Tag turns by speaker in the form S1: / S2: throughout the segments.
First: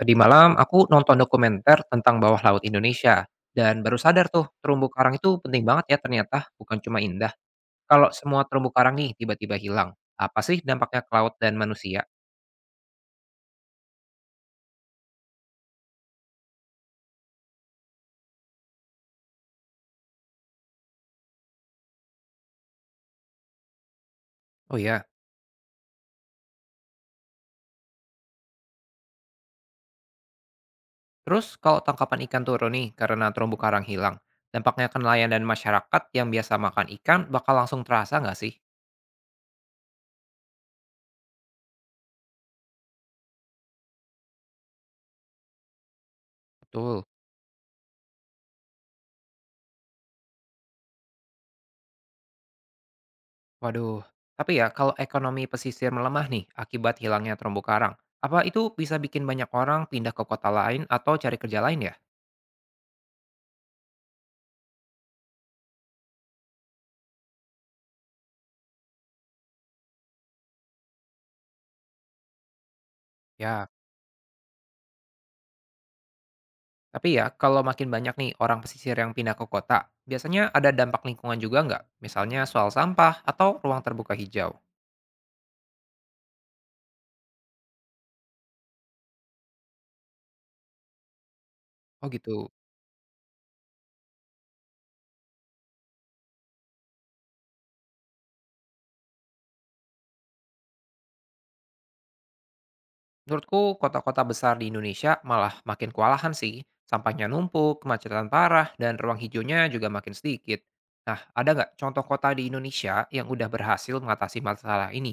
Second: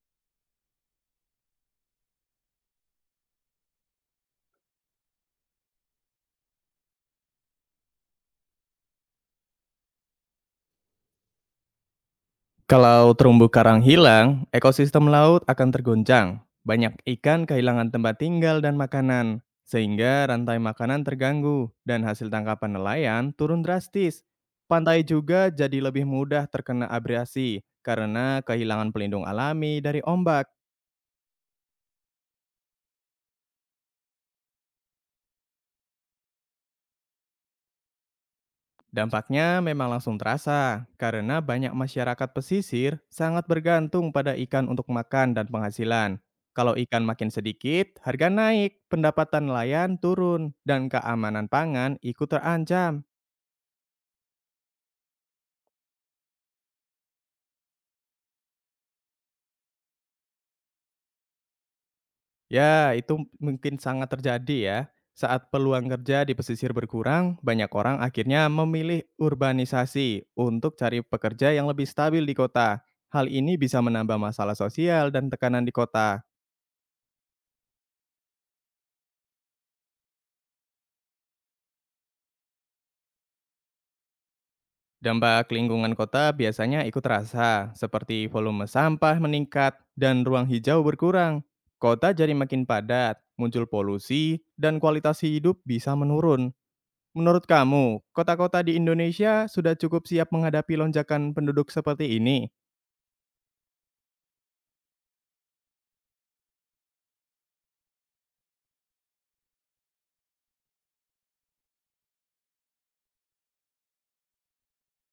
S1: Tadi malam aku nonton dokumenter tentang bawah laut Indonesia dan baru sadar tuh terumbu karang itu penting banget ya, ternyata bukan cuma indah. Kalau semua terumbu karang nih tiba-tiba hilang, apa sih dampaknya ke laut dan manusia?
S2: Kalau terumbu karang hilang, ekosistem laut akan tergoncang. Banyak ikan kehilangan tempat tinggal dan makanan, sehingga rantai makanan terganggu dan hasil tangkapan nelayan turun drastis.
S1: Oh
S2: Pantai
S1: ya,
S2: juga jadi lebih mudah terkena abrasi karena kehilangan pelindung alami dari ombak.
S1: terus kalau tangkapan ikan turun nih karena terumbu karang hilang, dampaknya ke nelayan dan masyarakat yang biasa makan ikan bakal langsung terasa nggak sih?
S2: Dampaknya memang langsung terasa, karena banyak masyarakat pesisir sangat bergantung pada ikan untuk makan dan penghasilan. Kalau
S1: Betul.
S2: ikan makin sedikit, harga naik, pendapatan nelayan turun, dan keamanan pangan ikut terancam.
S1: Waduh. Tapi ya kalau ekonomi pesisir melemah nih akibat hilangnya terumbu karang, apa itu bisa bikin banyak orang pindah ke kota lain atau cari kerja lain ya?
S2: Ya, itu mungkin sangat terjadi ya. Saat peluang kerja di pesisir berkurang, banyak orang akhirnya memilih urbanisasi untuk cari pekerja yang lebih stabil di kota. Hal ini
S1: Ya.
S2: bisa menambah masalah sosial dan tekanan di kota.
S1: Tapi ya, kalau makin banyak nih orang pesisir yang pindah ke kota, biasanya ada dampak lingkungan juga nggak? Misalnya soal sampah atau ruang terbuka hijau.
S2: Dampak lingkungan kota biasanya ikut terasa, seperti volume sampah meningkat dan ruang hijau berkurang.
S1: Oh
S2: Kota jadi
S1: gitu.
S2: makin padat, muncul polusi, dan kualitas hidup bisa menurun. Menurut kamu, kota-kota di Indonesia sudah cukup siap menghadapi lonjakan penduduk seperti ini?
S1: Menurutku, kota-kota besar di Indonesia malah makin kewalahan sih. Sampahnya numpuk, kemacetan parah, dan ruang hijaunya juga makin sedikit. Nah, ada nggak contoh kota di Indonesia yang udah berhasil mengatasi masalah ini?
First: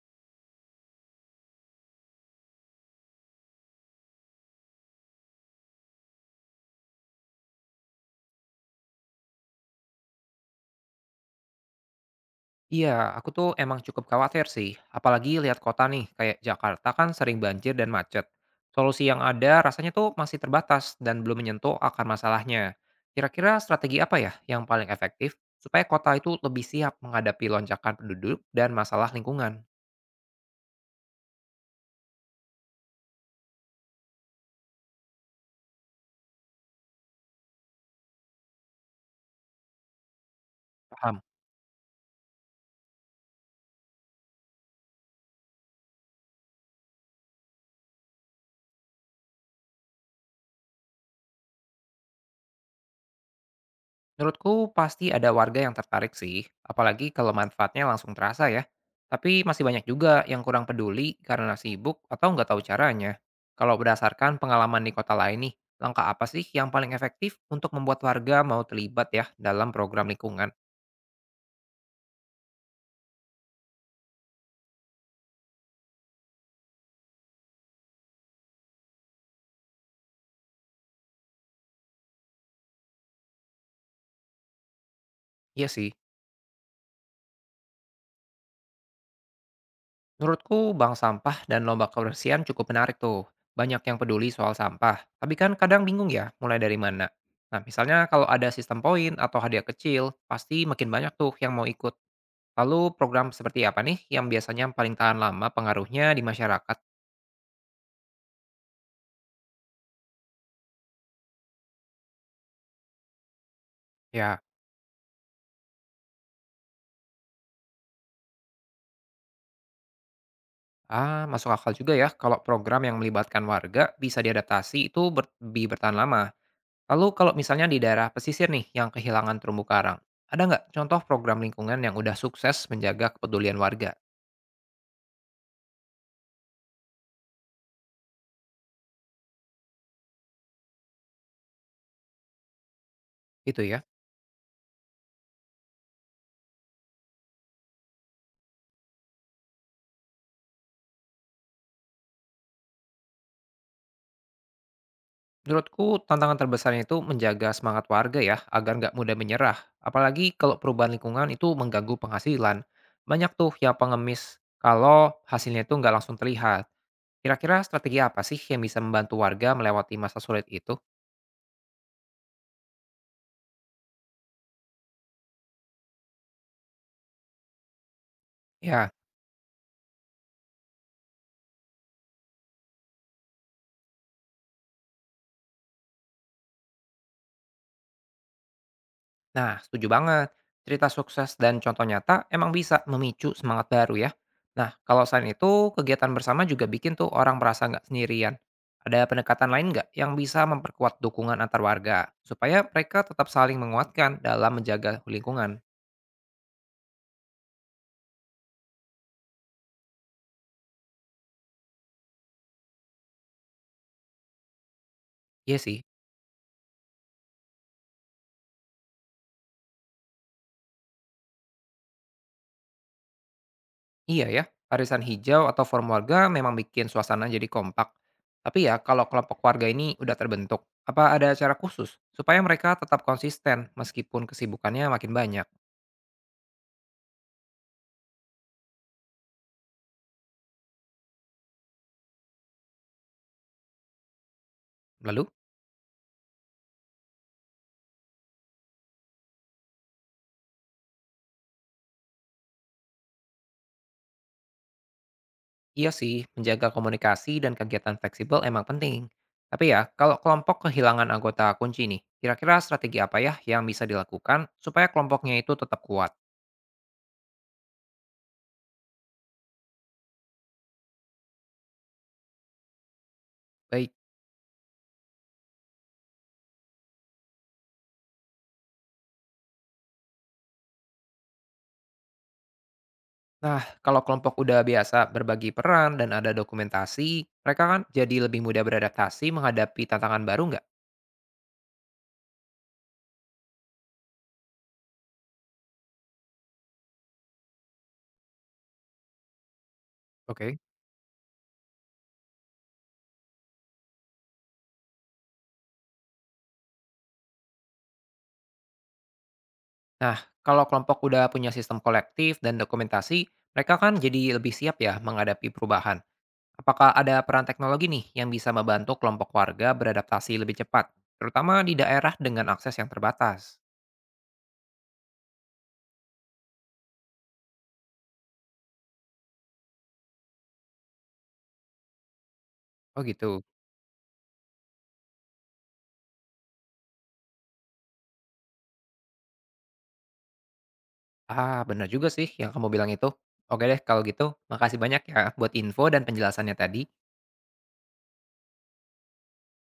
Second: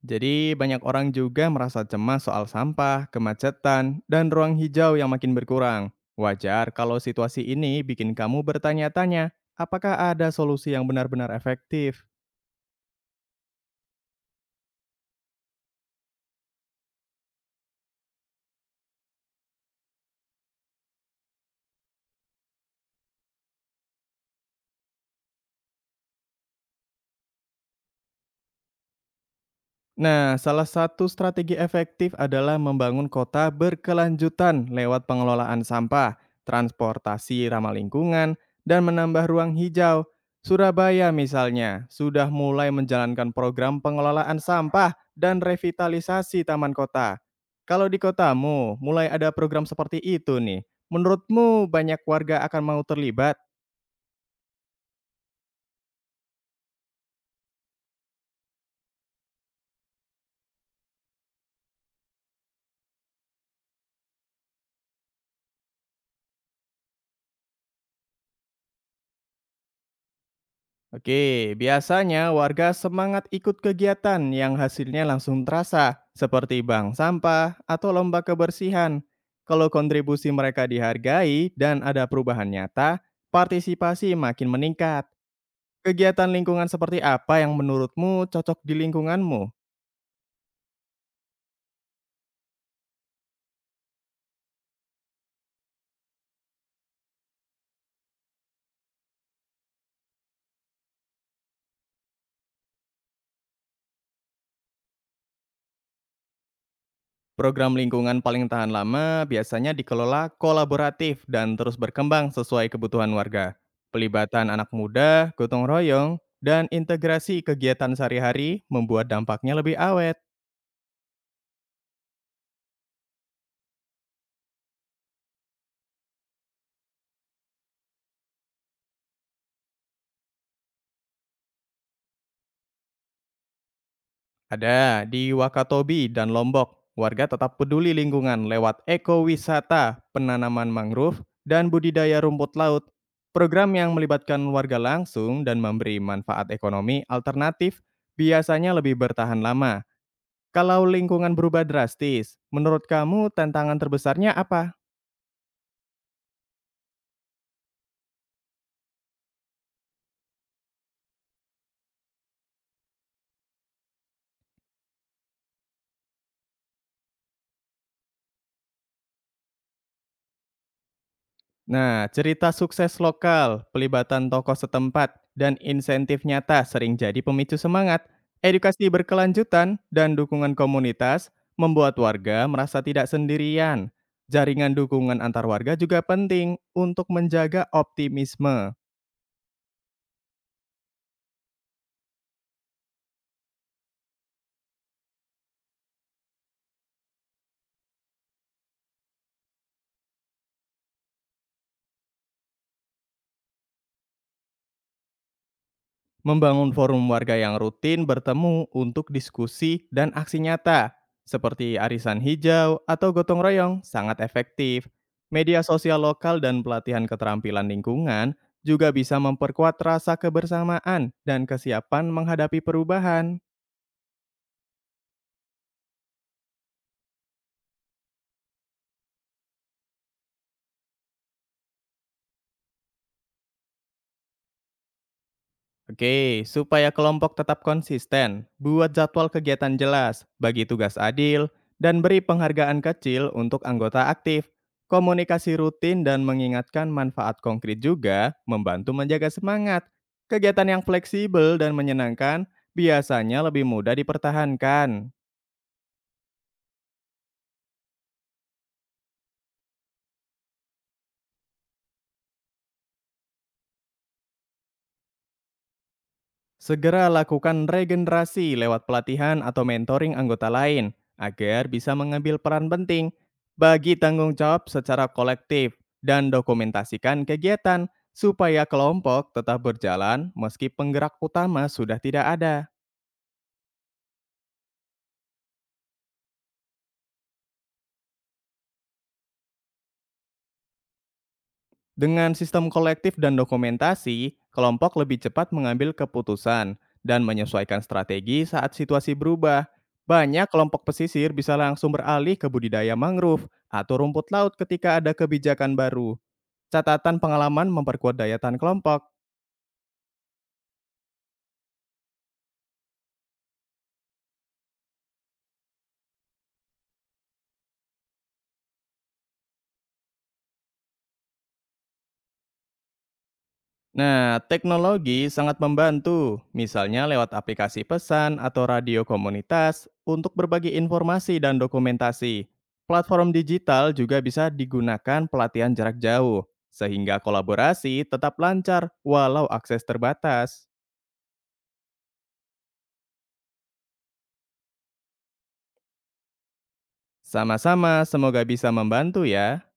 S2: Jadi banyak orang juga merasa cemas soal sampah, kemacetan, dan ruang hijau yang makin berkurang. Wajar kalau situasi ini bikin kamu bertanya-tanya, apakah ada solusi yang benar-benar efektif?
S1: Iya, aku tuh emang cukup khawatir sih. Apalagi lihat kota nih, kayak Jakarta kan sering banjir dan macet. Solusi yang ada rasanya tuh masih terbatas dan belum menyentuh akar masalahnya. Kira-kira strategi apa ya yang paling efektif supaya kota itu lebih siap menghadapi lonjakan penduduk dan masalah lingkungan?
S2: Nah, salah satu strategi efektif adalah membangun kota berkelanjutan lewat pengelolaan sampah, transportasi ramah lingkungan, dan menambah ruang hijau. Surabaya
S1: Paham?
S2: misalnya sudah mulai menjalankan program pengelolaan sampah dan revitalisasi taman kota. Kalau di kotamu mulai ada program seperti itu nih, menurutmu banyak warga akan mau terlibat?
S1: Menurutku pasti ada warga yang tertarik sih, apalagi kalau manfaatnya langsung terasa ya. Tapi masih banyak juga yang kurang peduli karena sibuk atau nggak tahu caranya. Kalau berdasarkan pengalaman di kota lain nih, langkah apa sih yang paling efektif untuk membuat warga mau terlibat ya dalam program lingkungan?
S2: Oke, biasanya warga semangat ikut kegiatan yang hasilnya langsung terasa, seperti bank sampah atau lomba kebersihan. Kalau kontribusi mereka dihargai dan ada perubahan nyata, partisipasi makin meningkat.
S1: Iya sih,
S2: Kegiatan lingkungan seperti apa yang menurutmu cocok di lingkunganmu?
S1: menurutku bank sampah dan lomba kebersihan cukup menarik tuh. Banyak yang peduli soal sampah, tapi kan kadang bingung ya mulai dari mana. Nah misalnya kalau ada sistem poin atau hadiah kecil, pasti makin banyak tuh yang mau ikut. Lalu program seperti apa nih yang biasanya paling tahan lama pengaruhnya di masyarakat?
S2: Program lingkungan paling tahan lama biasanya dikelola kolaboratif dan terus berkembang sesuai kebutuhan warga.
S1: Ya.
S2: Pelibatan anak muda, gotong royong, dan integrasi kegiatan sehari-hari membuat dampaknya lebih awet.
S1: Ah, masuk akal juga ya kalau program yang melibatkan warga bisa diadaptasi itu lebih bertahan lama. Lalu kalau misalnya di daerah pesisir nih yang kehilangan terumbu karang, ada nggak contoh program lingkungan yang udah sukses menjaga kepedulian warga?
S2: Ada di Wakatobi dan Lombok, warga tetap peduli lingkungan lewat ekowisata, penanaman mangrove, dan budidaya rumput laut.
S1: Itu
S2: Program
S1: ya.
S2: yang melibatkan warga langsung dan memberi manfaat ekonomi alternatif biasanya lebih bertahan lama. Kalau lingkungan berubah drastis, menurut kamu tantangan terbesarnya apa?
S1: Menurutku tantangan terbesarnya itu menjaga semangat warga ya agar nggak mudah menyerah. Apalagi kalau perubahan lingkungan itu mengganggu penghasilan. Banyak tuh yang pengemis kalau hasilnya itu nggak langsung terlihat. Kira-kira strategi apa sih yang bisa membantu warga melewati masa sulit itu?
S2: Nah, cerita sukses lokal, pelibatan tokoh setempat, dan insentif nyata sering jadi pemicu semangat. Edukasi
S1: Ya,
S2: berkelanjutan dan dukungan komunitas membuat warga merasa tidak sendirian. Jaringan dukungan antar warga juga penting untuk menjaga optimisme.
S1: nah setuju banget. Cerita sukses dan contoh nyata emang bisa memicu semangat baru ya. Nah, kalau selain itu, kegiatan bersama juga bikin tuh orang merasa nggak sendirian. Ada pendekatan lain nggak yang bisa memperkuat dukungan antar warga? Supaya mereka tetap saling menguatkan dalam menjaga lingkungan.
S2: Membangun forum warga yang rutin bertemu untuk diskusi dan aksi nyata, seperti arisan hijau atau gotong royong, sangat efektif.
S1: Iya
S2: Media
S1: sih.
S2: sosial lokal dan pelatihan keterampilan lingkungan juga bisa memperkuat rasa kebersamaan dan kesiapan menghadapi perubahan.
S1: Iya ya, arisan hijau atau forum warga memang bikin suasana jadi kompak. Tapi ya, kalau kelompok warga ini udah terbentuk, apa ada cara khusus supaya mereka tetap konsisten meskipun kesibukannya makin banyak?
S2: Oke, supaya kelompok tetap konsisten, buat jadwal kegiatan jelas, bagi tugas adil, dan beri penghargaan kecil untuk anggota aktif.
S1: Lalu,
S2: Komunikasi rutin dan mengingatkan manfaat konkret juga membantu menjaga semangat. Kegiatan yang fleksibel dan menyenangkan biasanya lebih mudah dipertahankan.
S1: iya sih, menjaga komunikasi dan kegiatan fleksibel emang penting. Tapi ya, kalau kelompok kehilangan anggota kunci nih, kira-kira strategi apa ya yang bisa dilakukan supaya kelompoknya itu tetap kuat?
S2: Segera lakukan regenerasi lewat pelatihan atau mentoring anggota lain agar bisa mengambil peran penting.
S1: Baik.
S2: Bagi tanggung jawab secara kolektif dan dokumentasikan kegiatan supaya kelompok tetap berjalan meski penggerak utama sudah tidak ada.
S1: Nah, kalau kelompok udah biasa berbagi peran dan ada dokumentasi, mereka kan jadi lebih mudah beradaptasi menghadapi tantangan baru nggak?
S2: Dengan sistem kolektif dan dokumentasi, kelompok lebih cepat mengambil keputusan dan menyesuaikan strategi saat situasi berubah. Banyak
S1: Oke.
S2: kelompok pesisir bisa langsung beralih ke budidaya mangrove atau rumput laut ketika ada kebijakan baru. Catatan pengalaman memperkuat daya tahan kelompok.
S1: Nah, kalau kelompok udah punya sistem kolektif dan dokumentasi, mereka kan jadi lebih siap ya menghadapi perubahan. Apakah ada peran teknologi nih yang bisa membantu kelompok warga beradaptasi lebih cepat, terutama di daerah dengan akses yang terbatas?
S2: Nah, teknologi sangat membantu, misalnya lewat aplikasi pesan atau radio komunitas untuk berbagi informasi dan dokumentasi.
S1: Oh
S2: Platform
S1: gitu.
S2: digital juga bisa digunakan pelatihan jarak jauh, sehingga kolaborasi tetap lancar walau akses terbatas.
S1: Ah, benar juga sih yang kamu bilang itu. Oke deh, kalau gitu, makasih banyak ya buat info dan penjelasannya tadi.
S2: Sama-sama, semoga bisa membantu ya.